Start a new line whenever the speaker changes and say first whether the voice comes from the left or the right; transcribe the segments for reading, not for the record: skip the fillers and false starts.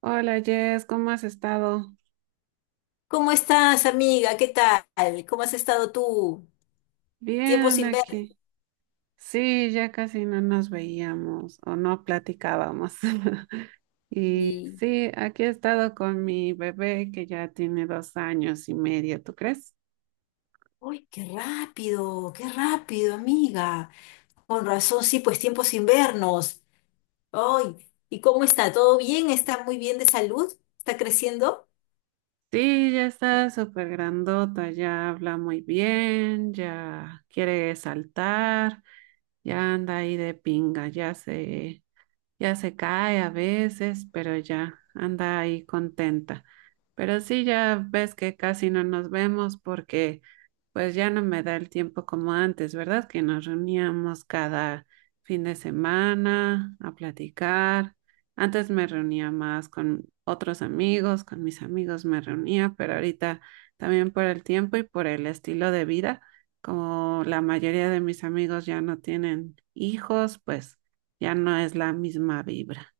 right: Hola Jess, ¿cómo has estado?
left: ¿Cómo estás, amiga? ¿Qué tal? ¿Cómo has estado tú? Tiempo
right: Bien
left: sin verte.
right: aquí. Sí, ya casi no nos veíamos o no platicábamos. Y sí, aquí he estado con mi bebé que ya tiene 2 años y medio, ¿tú crees?
left: Uy, qué rápido, amiga. Con razón, sí, pues tiempo sin vernos. Ay, ¿y cómo está? ¿Todo bien? ¿Está muy bien de salud? ¿Está creciendo?
right: Sí, ya está súper grandota, ya habla muy bien, ya quiere saltar, ya anda ahí de pinga, Ya se cae a veces, pero ya anda ahí contenta. Pero sí, ya ves que casi no nos vemos porque pues ya no me da el tiempo como antes, ¿verdad? Que nos reuníamos cada fin de semana a platicar. Antes me reunía más con otros amigos, con mis amigos me reunía, pero ahorita también por el tiempo y por el estilo de vida, como la mayoría de mis amigos ya no tienen hijos, pues ya no es la misma vibra.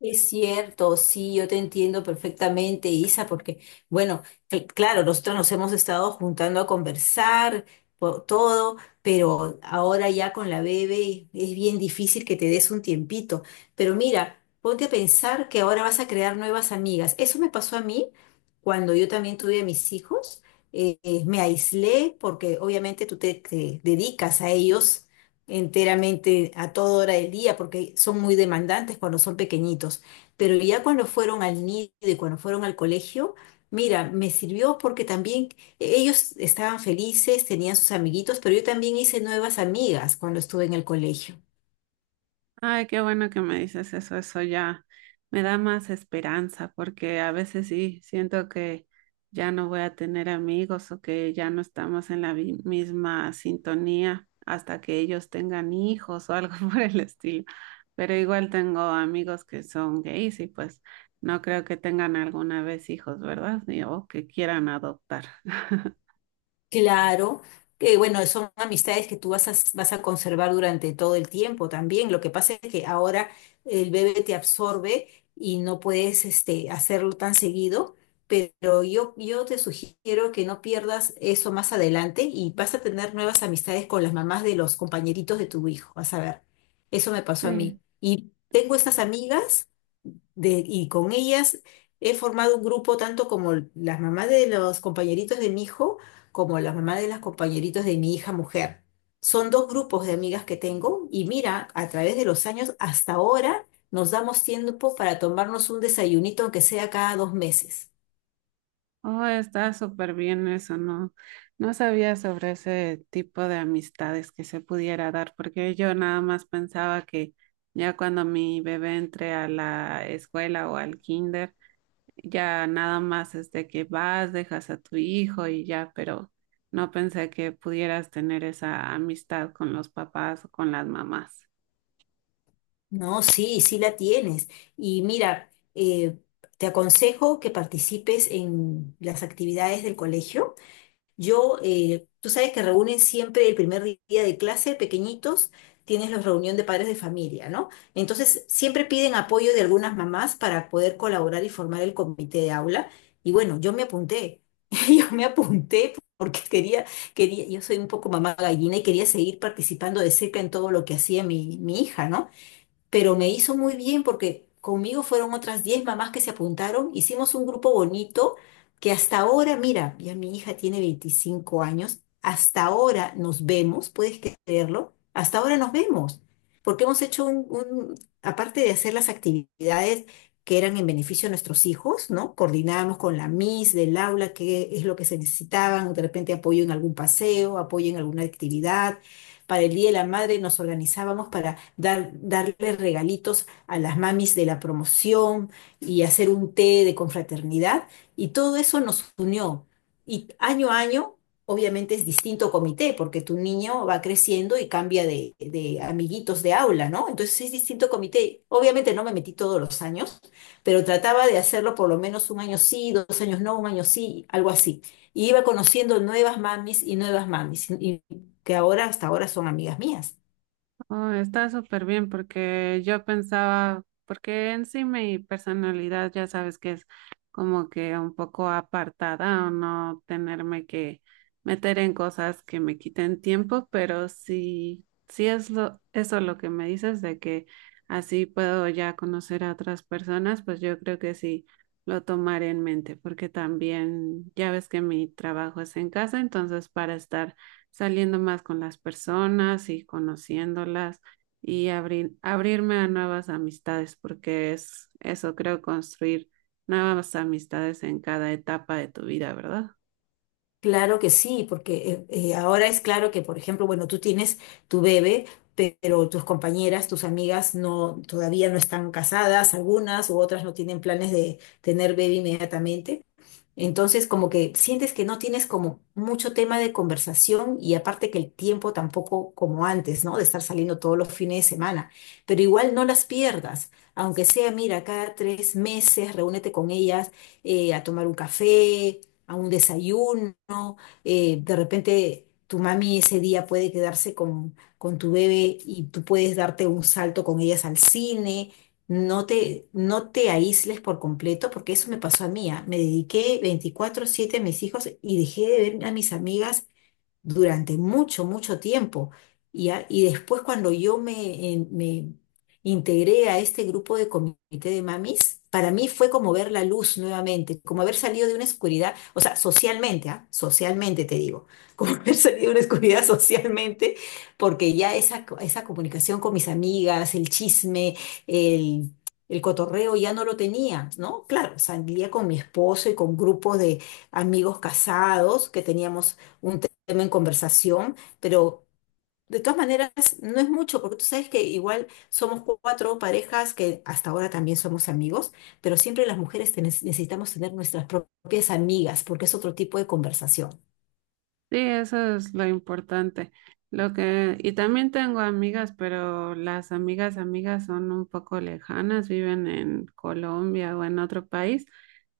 left: Es cierto, sí, yo te entiendo perfectamente, Isa, porque, bueno, claro, nosotros nos hemos estado juntando a conversar por todo, pero ahora ya con la bebé es bien difícil que te des un tiempito. Pero mira, ponte a pensar que ahora vas a crear nuevas amigas. Eso me pasó a mí cuando yo también tuve a mis hijos. Me aislé porque obviamente tú te dedicas a ellos enteramente a toda hora del día, porque son muy demandantes cuando son pequeñitos. Pero ya cuando fueron al nido y cuando fueron al colegio, mira, me sirvió porque también ellos estaban felices, tenían sus amiguitos, pero yo también hice nuevas amigas cuando estuve en el colegio.
right: Ay, qué bueno que me dices eso ya me da más esperanza porque a veces sí siento que ya no voy a tener amigos o que ya no estamos en la misma sintonía hasta que ellos tengan hijos o algo por el estilo. Pero igual tengo amigos que son gays y pues no creo que tengan alguna vez hijos, ¿verdad? O que quieran adoptar.
left: Claro, que bueno, son amistades que tú vas a conservar durante todo el tiempo también. Lo que pasa es que ahora el bebé te absorbe y no puedes hacerlo tan seguido, pero yo te sugiero que no pierdas eso más adelante y vas a tener nuevas amistades con las mamás de los compañeritos de tu hijo. Vas a ver, eso me pasó a
right: Sí.
left: mí. Y tengo estas amigas y con ellas he formado un grupo tanto como las mamás de los compañeritos de mi hijo como la mamá de las compañeritos de mi hija mujer. Son dos grupos de amigas que tengo y mira, a través de los años hasta ahora nos damos tiempo para tomarnos un desayunito, aunque sea cada 2 meses.
right: Oh, está súper bien eso, no, no sabía sobre ese tipo de amistades que se pudiera dar, porque yo nada más pensaba que ya cuando mi bebé entre a la escuela o al kinder, ya nada más es de que vas, dejas a tu hijo y ya, pero no pensé que pudieras tener esa amistad con los papás o con las mamás.
left: No, sí, sí la tienes. Y mira, eh, te aconsejo que participes en las actividades del colegio. Yo, tú sabes que reúnen siempre el primer día de clase, pequeñitos, tienes la reunión de padres de familia, ¿no? Entonces, siempre piden apoyo de algunas mamás para poder colaborar y formar el comité de aula. Y bueno, yo me apunté, yo me apunté porque quería, yo soy un poco mamá gallina y quería seguir participando de cerca en todo lo que hacía mi hija, ¿no? Pero me hizo muy bien porque conmigo fueron otras 10 mamás que se apuntaron, hicimos un grupo bonito que hasta ahora, mira, ya mi hija tiene 25 años, hasta ahora nos vemos, puedes creerlo, hasta ahora nos vemos, porque hemos hecho aparte de hacer las actividades que eran en beneficio de nuestros hijos, ¿no? Coordinábamos con la Miss del aula qué es lo que se necesitaban, de repente apoyo en algún paseo, apoyo en alguna actividad. Para el Día de la Madre nos organizábamos darle regalitos a las mamis de la promoción y hacer un té de confraternidad. Y todo eso nos unió. Y año a año, obviamente es distinto comité, porque tu niño va creciendo y cambia de amiguitos de aula, ¿no? Entonces es distinto comité. Obviamente no me metí todos los años, pero trataba de hacerlo por lo menos un año sí, dos años no, un año sí, algo así. Y iba conociendo nuevas mamis, y que ahora hasta ahora son amigas mías.
right: Oh, está súper bien porque yo pensaba, porque en sí mi personalidad ya sabes que es como que un poco apartada o no tenerme que meter en cosas que me quiten tiempo, pero sí, sí es lo, eso lo que me dices de que así puedo ya conocer a otras personas, pues yo creo que sí lo tomaré en mente porque también ya ves que mi trabajo es en casa, entonces para estar saliendo más con las personas y conociéndolas y abrirme a nuevas amistades, porque es eso, creo, construir nuevas amistades en cada etapa de tu vida, ¿verdad?
left: Claro que sí, porque ahora es claro que, por ejemplo, bueno, tú tienes tu bebé, pero tus compañeras, tus amigas no, todavía no están casadas, algunas u otras no tienen planes de tener bebé inmediatamente. Entonces, como que sientes que no tienes como mucho tema de conversación y aparte que el tiempo tampoco como antes, ¿no? De estar saliendo todos los fines de semana. Pero igual no las pierdas, aunque sea, mira, cada 3 meses reúnete con ellas, a tomar un café, a un desayuno. De repente tu mami ese día puede quedarse con tu bebé y tú puedes darte un salto con ellas al cine. No te aísles por completo, porque eso me pasó a mí. Ah. Me dediqué 24/7 a mis hijos y dejé de ver a mis amigas durante mucho, mucho tiempo. Y después cuando me integré a este grupo de comité de mamis, para mí fue como ver la luz nuevamente, como haber salido de una oscuridad, o sea, socialmente, ¿ah? Socialmente te digo, como haber salido de una oscuridad socialmente, porque ya esa comunicación con mis amigas, el chisme, el... El cotorreo ya no lo tenía, ¿no? Claro, salía con mi esposo y con grupos de amigos casados que teníamos un tema en conversación, pero de todas maneras no es mucho, porque tú sabes que igual somos cuatro parejas que hasta ahora también somos amigos, pero siempre las mujeres necesitamos tener nuestras propias amigas, porque es otro tipo de conversación.
right: Sí, eso es lo importante. Lo que, y también tengo amigas, pero las amigas, amigas son un poco lejanas, viven en Colombia o en otro país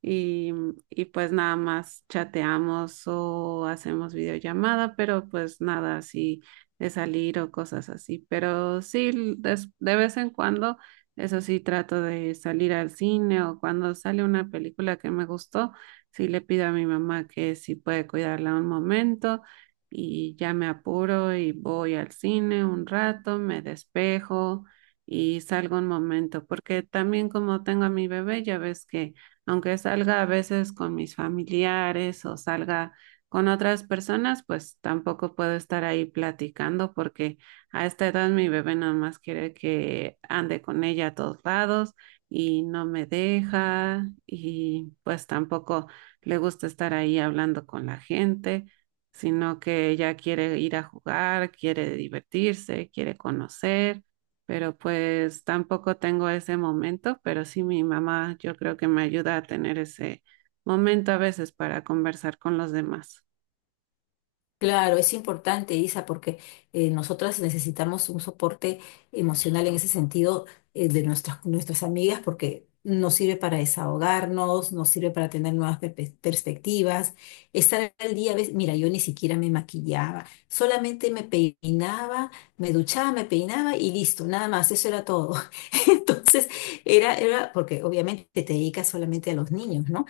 right: y, y pues nada más chateamos o hacemos videollamada, pero pues nada así de salir o cosas así. Pero sí, de vez en cuando, eso sí, trato de salir al cine o cuando sale una película que me gustó, sí le pido a mi mamá que si puede cuidarla un momento y ya me apuro y voy al cine un rato, me despejo y salgo un momento, porque también como tengo a mi bebé, ya ves que aunque salga a veces con mis familiares o salga con otras personas, pues tampoco puedo estar ahí platicando porque a esta edad mi bebé nada más quiere que ande con ella a todos lados y no me deja y pues tampoco le gusta estar ahí hablando con la gente, sino que ella quiere ir a jugar, quiere divertirse, quiere conocer, pero pues tampoco tengo ese momento, pero sí mi mamá yo creo que me ayuda a tener ese momento a veces para conversar con los demás.
left: Claro, es importante, Isa, porque nosotras necesitamos un soporte emocional en ese sentido, de nuestras amigas, porque nos sirve para desahogarnos, nos sirve para tener nuevas perspectivas, estar al día. ¿Ves? Mira, yo ni siquiera me maquillaba, solamente me peinaba, me duchaba, me peinaba y listo, nada más, eso era todo. Entonces, era, porque obviamente te dedicas solamente a los niños, ¿no?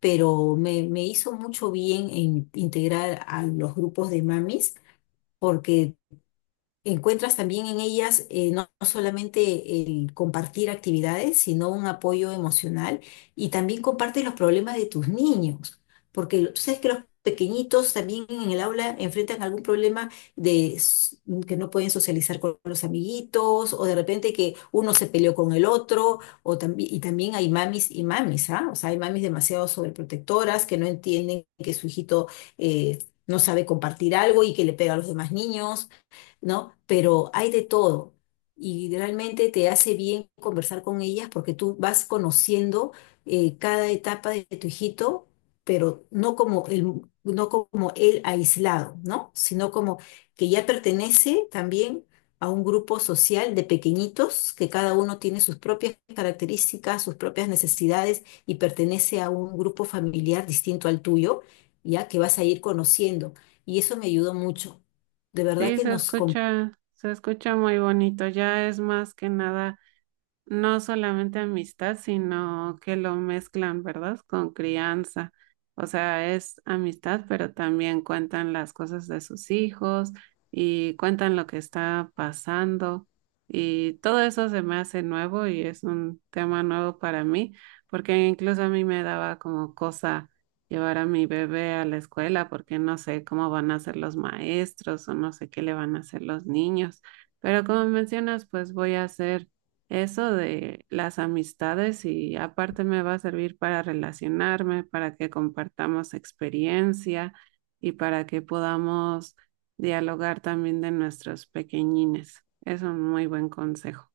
left: Pero me hizo mucho bien en integrar a los grupos de mamis porque encuentras también en ellas, no solamente el compartir actividades, sino un apoyo emocional y también compartes los problemas de tus niños, porque tú sabes que los pequeñitos también en el aula enfrentan algún problema de s- que no pueden socializar con los amiguitos o de repente que uno se peleó con el otro, o también y también hay mamis y mamis, ¿ah? O sea, hay mamis demasiado sobreprotectoras que no entienden que su hijito, eh, no sabe compartir algo y que le pega a los demás niños. ¿No? Pero hay de todo y realmente te hace bien conversar con ellas porque tú vas conociendo, cada etapa de tu hijito, pero no como él aislado, ¿no? Sino como que ya pertenece también a un grupo social de pequeñitos que cada uno tiene sus propias características, sus propias necesidades y pertenece a un grupo familiar distinto al tuyo, ya que vas a ir conociendo. Y eso me ayudó mucho. De verdad
right: Sí,
left: que
right: se
left: nos.
right: escucha, se escucha muy bonito, ya es más que nada no solamente amistad, sino que lo mezclan, ¿verdad? Con crianza. O sea, es amistad, pero también cuentan las cosas de sus hijos y cuentan lo que está pasando. Y todo eso se me hace nuevo y es un tema nuevo para mí, porque incluso a mí me daba como cosa llevar a mi bebé a la escuela, porque no sé cómo van a ser los maestros o no sé qué le van a hacer los niños. Pero como mencionas, pues voy a hacer eso de las amistades y aparte me va a servir para relacionarme, para que compartamos experiencia y para que podamos dialogar también de nuestros pequeñines. Es un muy buen consejo.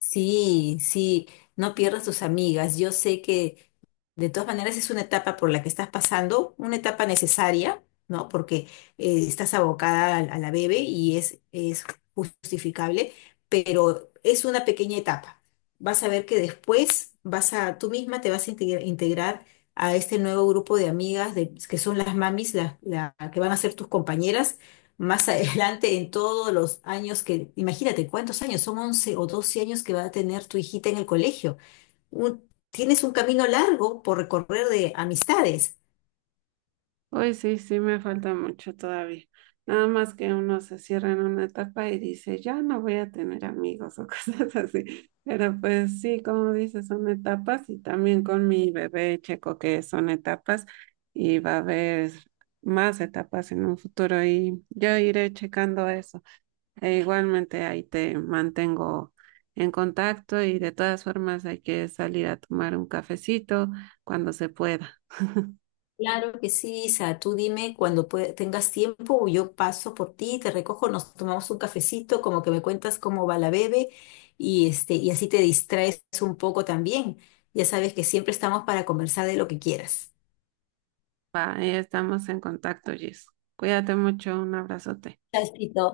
left: Sí, sí, no pierdas tus amigas. Yo sé que, de todas maneras, es una etapa por la que estás pasando, una etapa necesaria, ¿no? Porque, estás abocada a la bebé y es justificable, pero es una pequeña etapa. Vas a ver que después tú misma te vas a integrar a este nuevo grupo de amigas que son las mamis, que van a ser tus compañeras más adelante en todos los años que, imagínate, ¿cuántos años? Son 11 o 12 años que va a tener tu hijita en el colegio. Tienes un camino largo por recorrer de amistades.
right: Hoy sí, sí me falta mucho todavía. Nada más que uno se cierra en una etapa y dice, ya no voy a tener amigos o cosas así. Pero pues sí, como dices, son etapas y también con mi bebé checo que son etapas y va a haber más etapas en un futuro y yo iré checando eso. E igualmente ahí te mantengo en contacto y de todas formas hay que salir a tomar un cafecito cuando se pueda.
left: Claro que sí, Isa, tú dime cuando tengas tiempo, yo paso por ti, te recojo, nos tomamos un cafecito, como que me cuentas cómo va la bebé y así te distraes un poco también. Ya sabes que siempre estamos para conversar de lo que quieras.
right: Va, ahí estamos en contacto, Jess. Cuídate mucho, un abrazote.
left: Chasito.